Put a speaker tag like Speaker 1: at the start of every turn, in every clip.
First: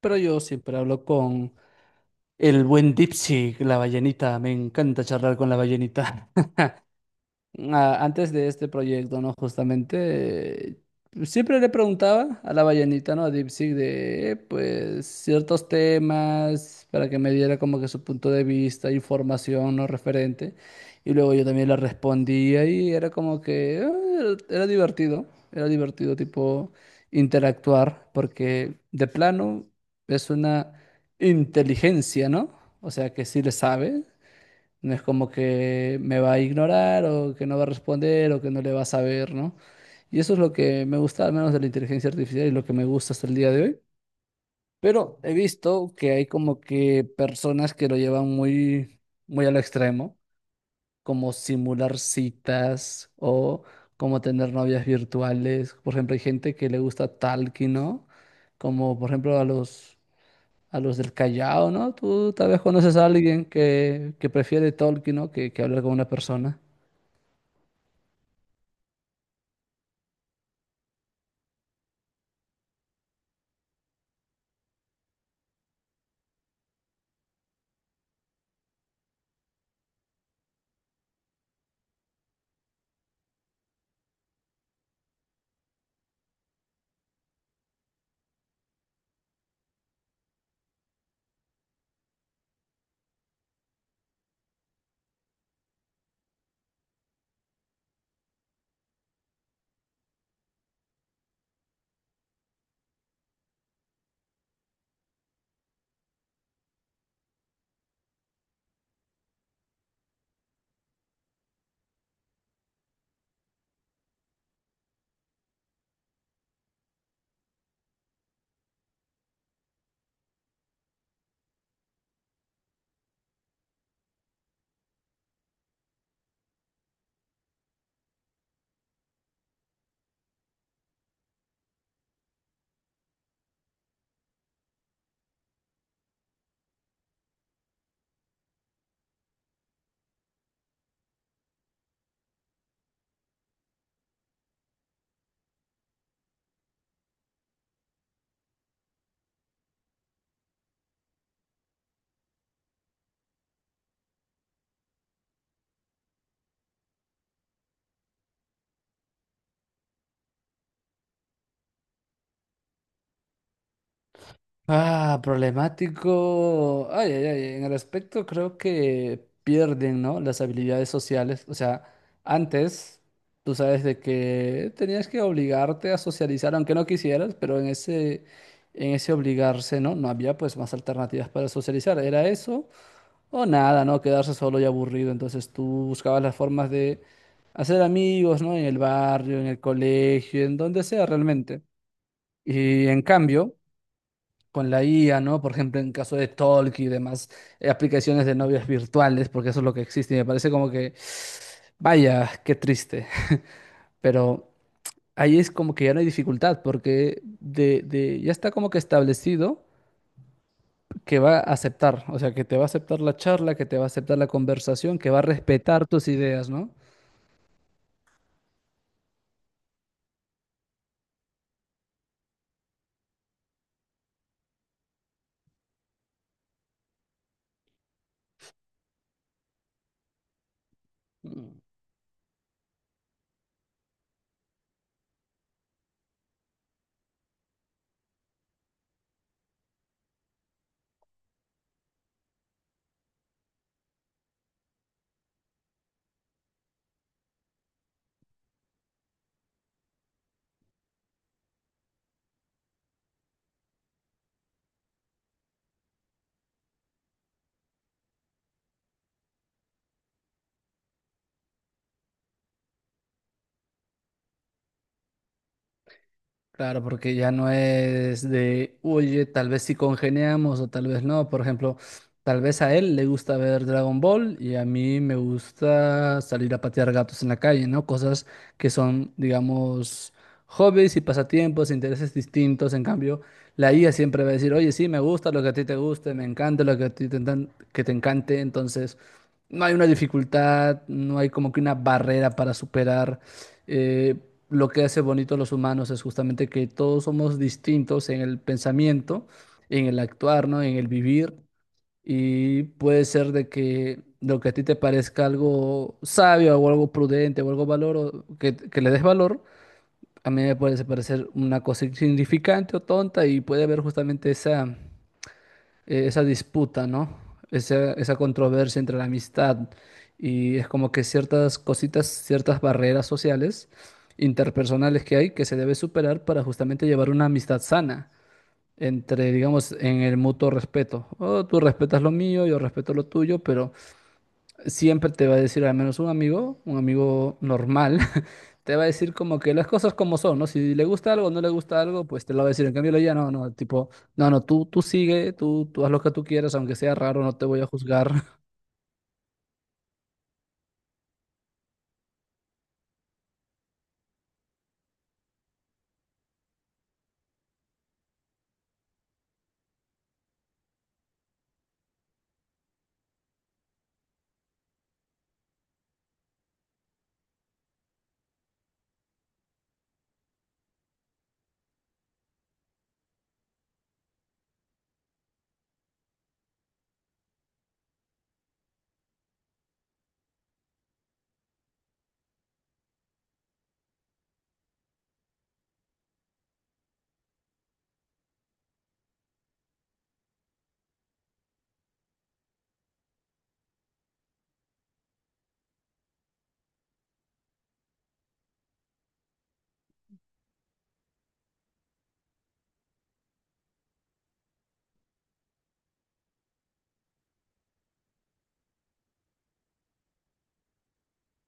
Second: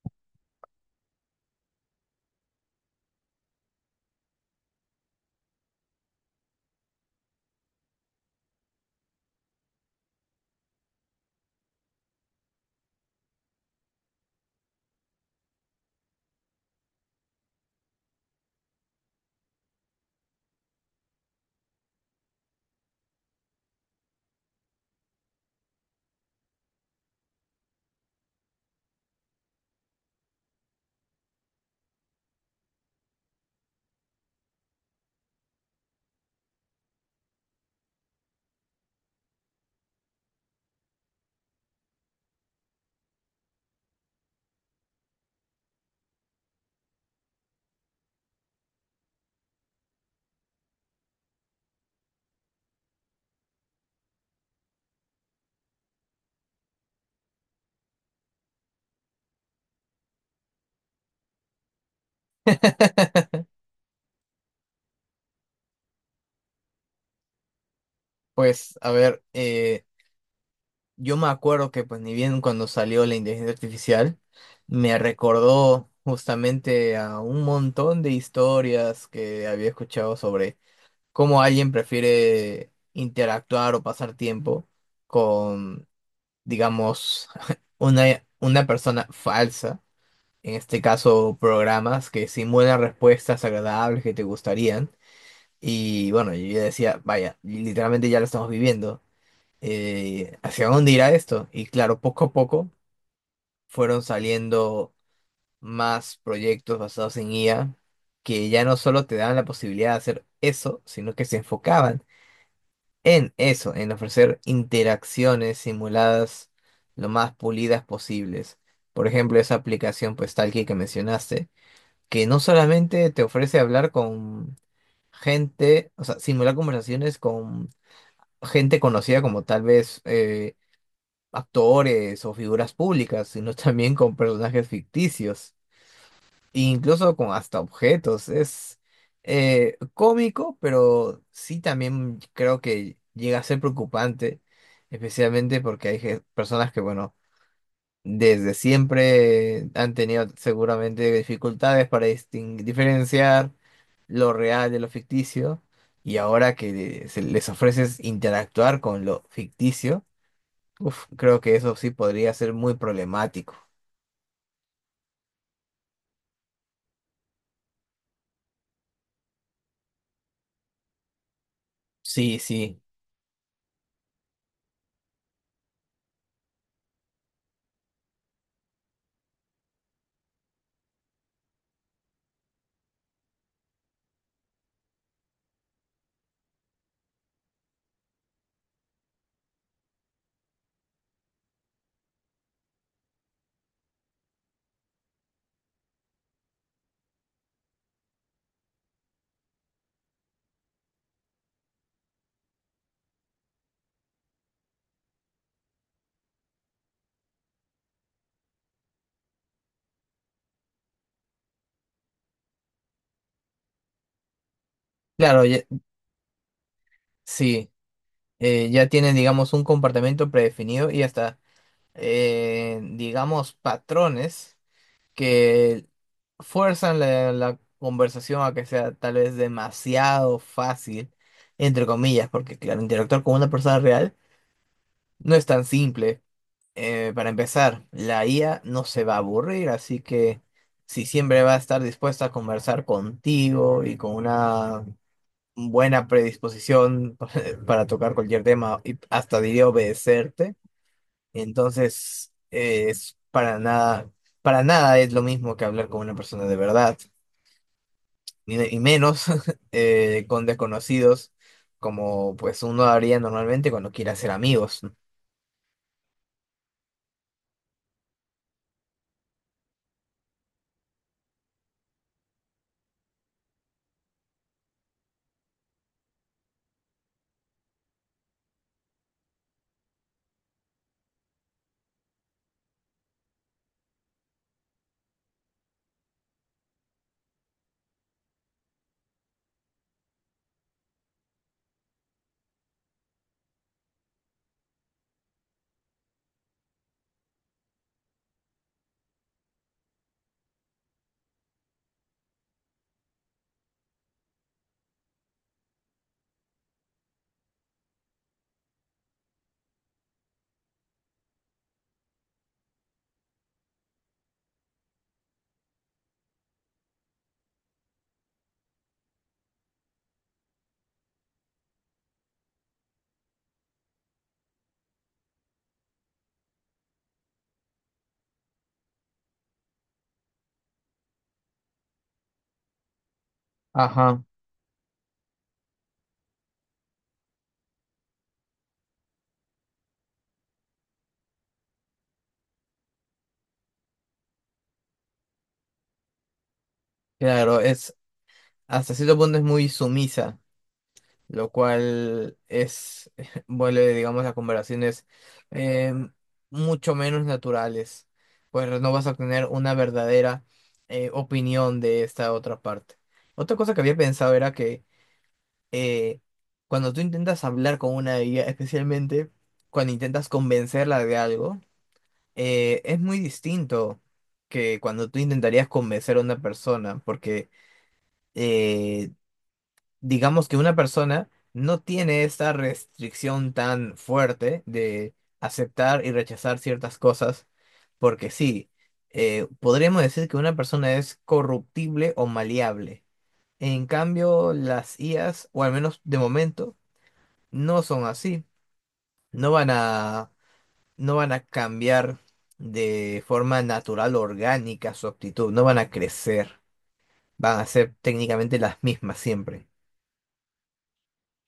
Speaker 1: Pero yo siempre hablo con el buen Dipsy, la ballenita. Me encanta charlar con la ballenita antes de este proyecto, ¿no? Justamente, siempre le preguntaba a la ballenita, ¿no? A DeepSeek de, pues, ciertos temas para que me diera como que su punto de vista, información, ¿no? Referente. Y luego yo también le respondía y era como que, era divertido, era divertido, tipo, interactuar, porque de plano es una inteligencia, ¿no? O sea, que sí le sabe. No es como que me va a ignorar o que no va a responder o que no le va a saber, ¿no? Y eso es lo que me gusta, al menos de la inteligencia artificial y lo que me gusta hasta el día de hoy. Pero he visto que hay como que personas que lo llevan muy, muy al extremo, como simular citas o como tener novias virtuales. Por ejemplo, hay gente que le gusta Talky, ¿no? Como por ejemplo a los del Callao, ¿no? Tú tal vez conoces a alguien que prefiere Tolkien, ¿no? Que hablar con una persona.
Speaker 2: Pues, a ver, yo me acuerdo pues, ni bien cuando salió la inteligencia artificial, me recordó justamente a un montón de historias que había escuchado sobre cómo alguien prefiere interactuar o pasar tiempo con, digamos, una persona falsa, en este caso, programas que simulan respuestas agradables que te gustarían. Y bueno, yo ya decía, vaya, literalmente ya lo estamos viviendo. ¿ ¿Hacia dónde irá esto? Y claro, poco a poco fueron saliendo más proyectos basados en IA que ya no solo te daban la posibilidad de hacer eso, sino que se enfocaban en eso, en ofrecer interacciones simuladas lo más pulidas posibles. Por ejemplo, esa aplicación pues Talkie que mencionaste, que no solamente te ofrece hablar con gente, o sea, simular conversaciones con gente conocida como tal vez actores o figuras públicas, sino también con personajes ficticios, e incluso con hasta objetos. Es cómico, pero sí también creo que llega a ser preocupante, especialmente porque hay personas que, bueno, desde siempre han tenido seguramente dificultades para diferenciar lo real de lo ficticio, y ahora que se les ofreces interactuar con lo ficticio, uf, creo que eso sí podría ser muy problemático.
Speaker 1: Ah, problemático. Ay, ay, ay. En el aspecto creo que pierden, ¿no? Las habilidades sociales. O sea,
Speaker 2: Sí, sí.
Speaker 1: antes tú sabes de que tenías que obligarte a socializar, aunque no quisieras, pero en ese obligarse, ¿no? No había pues más alternativas para socializar. Era eso o nada, ¿no? Quedarse solo y aburrido. Entonces tú buscabas las formas de hacer amigos, ¿no? En el barrio, en el colegio, en donde sea realmente. Y en cambio, con la IA, ¿no? Por ejemplo, en caso de Talk y demás aplicaciones de novias virtuales, porque eso es lo que existe. Y me parece como que, vaya, qué triste. Pero ahí es como que ya no hay dificultad, porque ya está como que establecido que va a aceptar, o sea, que te va a aceptar la charla, que te va a aceptar la conversación, que va a
Speaker 2: Claro.
Speaker 1: respetar tus ideas, ¿no?
Speaker 2: Sí. Ya tienen, digamos, un comportamiento predefinido y hasta, digamos, patrones que fuerzan la conversación a que sea tal vez demasiado fácil,
Speaker 1: Mm.
Speaker 2: entre comillas, porque, claro, interactuar con una persona real no es tan simple. Para empezar, la IA no se va a aburrir, así que si siempre va a estar dispuesta a conversar contigo y con una buena predisposición para tocar cualquier tema y hasta diría obedecerte, entonces es para nada es lo mismo que hablar con una persona de verdad, y menos con desconocidos como pues uno haría normalmente cuando quiere hacer amigos.
Speaker 1: Claro, porque ya no es de, oye, tal vez sí congeniamos o tal vez no. Por ejemplo, tal vez a él le gusta ver Dragon Ball y a mí me gusta salir a patear gatos en la calle, ¿no? Cosas que son, digamos, hobbies y pasatiempos, intereses distintos. En cambio, la IA siempre va a decir, oye, sí, me gusta lo que a ti te guste, me encanta lo que a ti te, que te encante. Entonces, no hay una dificultad, no hay como que una barrera para superar. Eh, lo que hace bonito a los humanos es justamente que todos somos distintos en el pensamiento, en el actuar, ¿no? En el vivir. Y puede ser de que lo que a ti te parezca algo sabio o algo prudente o algo valor o que le des valor, a mí me puede parecer una cosa insignificante o tonta y puede haber justamente esa disputa, ¿no? Esa controversia entre la amistad y es como que ciertas cositas, ciertas barreras sociales, interpersonales que hay que se debe superar para justamente llevar una amistad sana entre, digamos, en el mutuo respeto. Oh, tú respetas lo mío, yo respeto lo tuyo, pero
Speaker 2: Ajá.
Speaker 1: siempre te va a decir al menos un amigo normal, te va a decir como que las cosas como son, ¿no? Si le gusta algo o no le gusta algo, pues te lo va a decir. En cambio, ya no, no, tipo, no, no, tú sigue, tú haz lo que tú quieras, aunque sea raro, no te
Speaker 2: Claro,
Speaker 1: voy a
Speaker 2: es
Speaker 1: juzgar.
Speaker 2: hasta cierto punto es muy sumisa, lo cual es, vuelve, digamos, a conversaciones eh, mucho menos naturales, pues no vas a obtener una verdadera opinión de esta otra parte. Otra cosa que había pensado era que eh, cuando tú intentas hablar con una guía, especialmente cuando intentas convencerla de algo, es muy distinto que cuando tú intentarías convencer a una persona, porque... eh, digamos que una persona no tiene esta restricción tan fuerte de aceptar y rechazar ciertas cosas, porque sí, podríamos decir que una persona es corruptible o maleable. En cambio, las IAs, o al menos de momento, no son así. No van a, no van a cambiar de forma natural, orgánica su actitud, no van a crecer, van a ser técnicamente las mismas siempre.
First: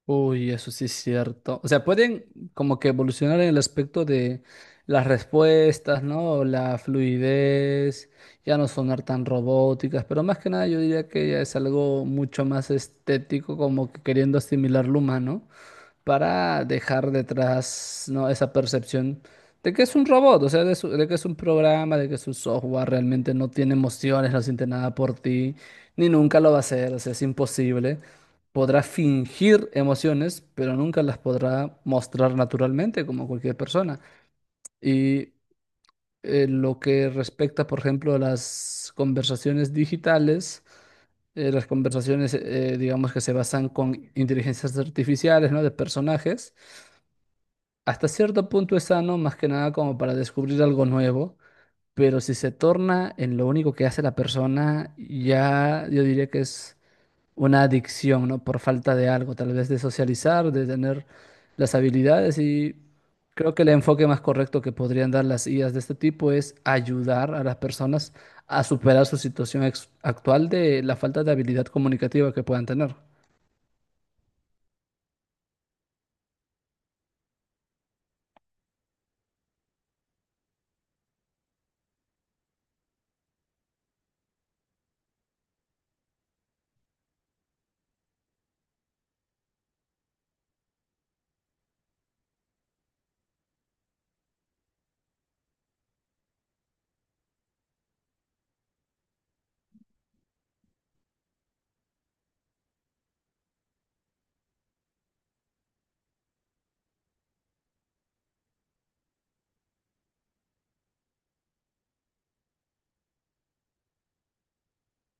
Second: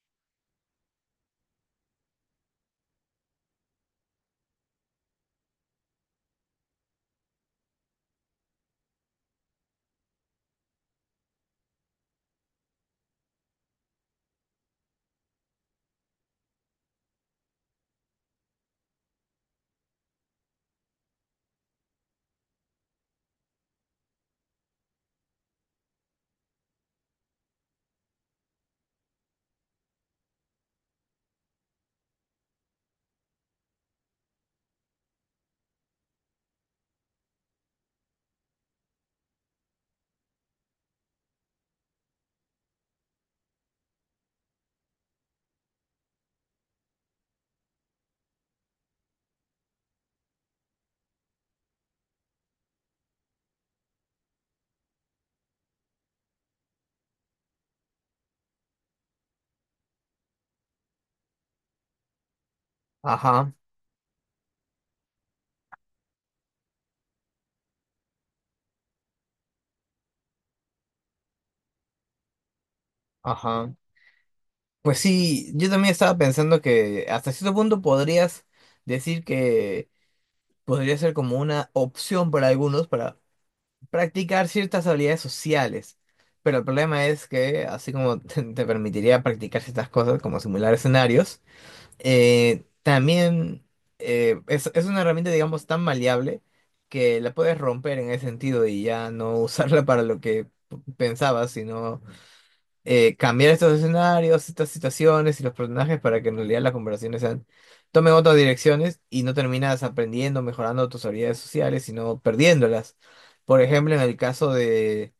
Speaker 1: Uy, eso sí es cierto. O sea, pueden como que evolucionar en el aspecto de las respuestas, ¿no? La fluidez, ya no sonar tan robóticas, pero más que nada yo diría que ya es algo mucho más estético, como que queriendo asimilar lo humano, para dejar detrás, ¿no? esa percepción de que es un robot, o sea, de, de que es un programa, de que es un software, realmente no tiene emociones, no siente nada por ti, ni nunca lo va a hacer, o sea, es imposible. Podrá fingir emociones, pero nunca las podrá mostrar naturalmente como cualquier persona. Y lo que respecta, por ejemplo, a las conversaciones digitales, las conversaciones, digamos, que se basan con inteligencias artificiales, ¿no? De personajes. Hasta cierto punto es sano, más que nada como para descubrir algo nuevo, pero si se torna en lo único que hace la persona, ya yo diría que es una adicción, ¿no? Por falta de algo, tal vez de socializar, de tener las habilidades, y
Speaker 2: Ajá,
Speaker 1: creo que el enfoque más correcto que podrían dar las IAs de este tipo es ayudar a las personas a superar su situación actual de la falta de habilidad comunicativa que puedan tener.
Speaker 2: ajá. Pues sí, yo también estaba pensando que hasta cierto punto podrías decir que podría ser como una opción para algunos para practicar ciertas habilidades sociales. Pero el problema es que, así como te permitiría practicar ciertas cosas, como simular escenarios, también es una herramienta, digamos, tan maleable que la puedes romper en ese sentido y ya no usarla para lo que pensabas, sino cambiar estos escenarios, estas situaciones y los personajes para que en realidad las conversaciones sean, tomen otras direcciones y no terminas aprendiendo, mejorando tus habilidades sociales, sino perdiéndolas. Por ejemplo, en el caso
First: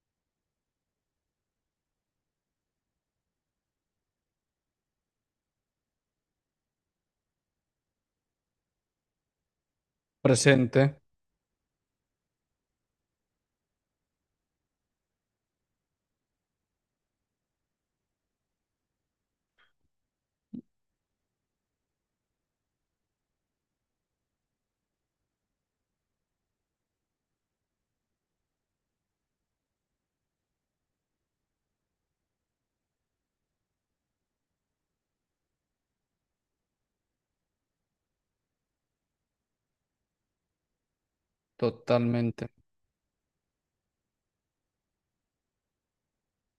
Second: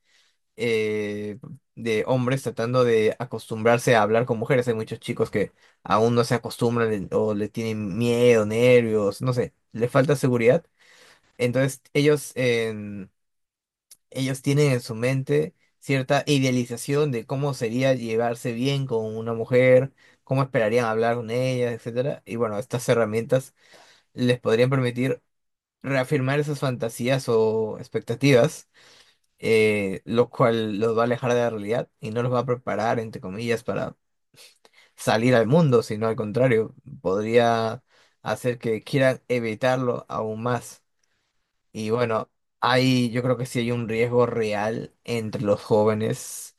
Speaker 2: eh, de hombres tratando de acostumbrarse a hablar con mujeres, hay muchos chicos que aún no se acostumbran o le tienen miedo, nervios, no sé, les falta seguridad.
Speaker 1: Presente,
Speaker 2: Entonces ellos tienen en su mente cierta idealización de cómo sería llevarse bien con una mujer, cómo esperarían hablar con ella, etcétera. Y bueno, estas herramientas les podrían permitir reafirmar esas fantasías o expectativas, lo cual los va a alejar de la realidad y no los va a preparar, entre comillas, para salir al mundo, sino al contrario, podría hacer que quieran evitarlo aún más. Y bueno,
Speaker 1: totalmente.
Speaker 2: hay, yo creo que sí hay un riesgo real entre los jóvenes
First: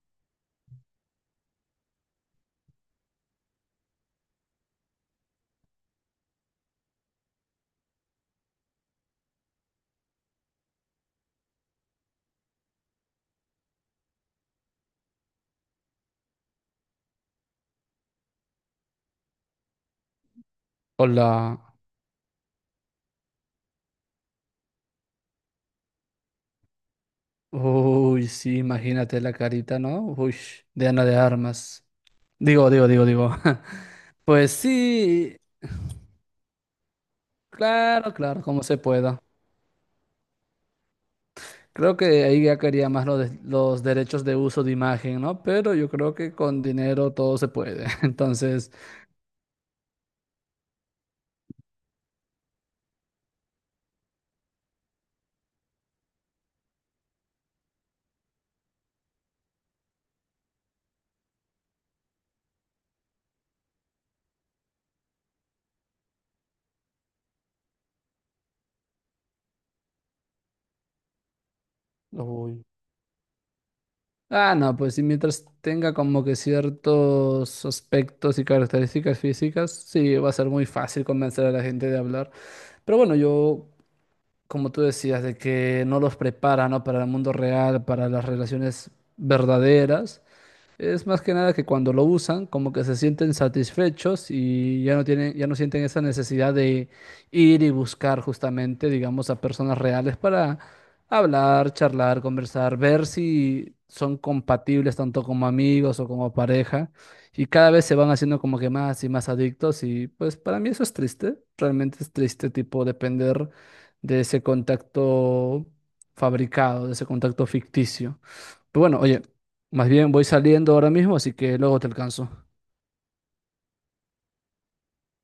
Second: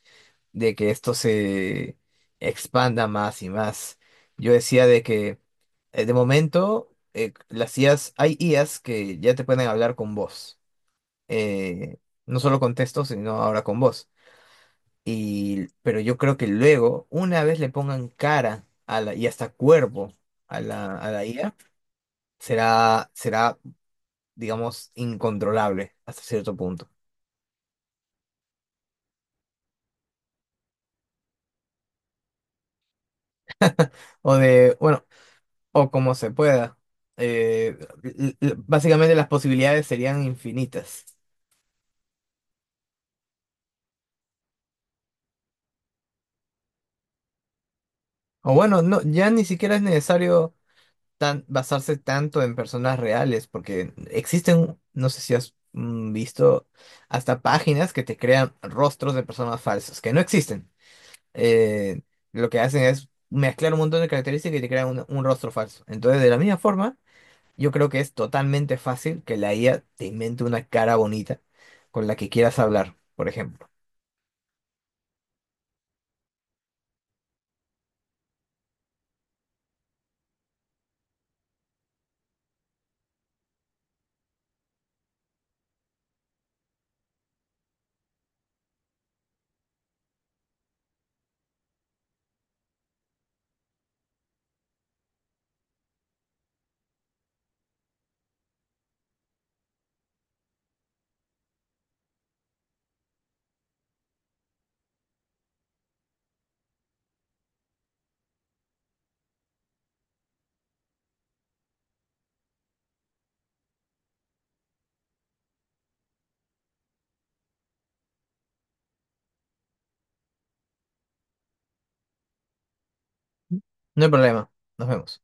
Speaker 2: de que esto se expanda más y más. Yo decía de que de momento las IAs, hay IAs que ya te pueden hablar con voz, eh, no solo con texto, sino ahora con voz. Y, pero yo creo que luego, una vez le pongan cara a la, y hasta cuerpo a la IA,
Speaker 1: Hola.
Speaker 2: será, será, digamos, incontrolable hasta cierto punto.
Speaker 1: Uy, sí, imagínate la carita, ¿no? Uy, de Ana de Armas. Digo, digo, digo, digo.
Speaker 2: O
Speaker 1: Pues
Speaker 2: de, bueno,
Speaker 1: sí,
Speaker 2: o como se pueda. Eh,
Speaker 1: claro, claro, como se
Speaker 2: básicamente
Speaker 1: pueda.
Speaker 2: las posibilidades serían infinitas.
Speaker 1: Creo que ahí ya quería más lo los derechos de uso de imagen, ¿no? Pero yo creo que con dinero todo se puede.
Speaker 2: O
Speaker 1: Entonces,
Speaker 2: bueno, no, ya ni siquiera es necesario tan, basarse tanto en personas reales, porque existen, no sé si has visto, hasta páginas que te crean rostros de personas falsas, que no existen. Eh, lo que hacen es mezclar un montón de características y te crean un rostro falso. Entonces, de la misma forma, yo creo que es totalmente fácil que la IA te invente una cara bonita con la que quieras
Speaker 1: uy.
Speaker 2: hablar, por ejemplo.
Speaker 1: Ah, no, pues sí, mientras tenga como que ciertos aspectos y características físicas, sí, va a ser muy fácil convencer a la gente de hablar. Pero bueno, yo como tú decías, de que no los prepara, ¿no? Para el mundo real, para las relaciones verdaderas. Es más que nada que cuando lo usan, como que se sienten satisfechos y ya no tienen, ya no sienten esa necesidad de ir y buscar justamente, digamos, a personas reales para hablar, charlar, conversar, ver si son compatibles tanto como amigos o como pareja. Y cada vez se van haciendo como que más y más adictos y pues para mí eso es triste, realmente es triste, tipo, depender de ese contacto fabricado, de ese contacto ficticio. Pero bueno, oye, más bien voy saliendo ahora mismo, así que luego te alcanzo.
Speaker 2: No hay problema. Nos vemos.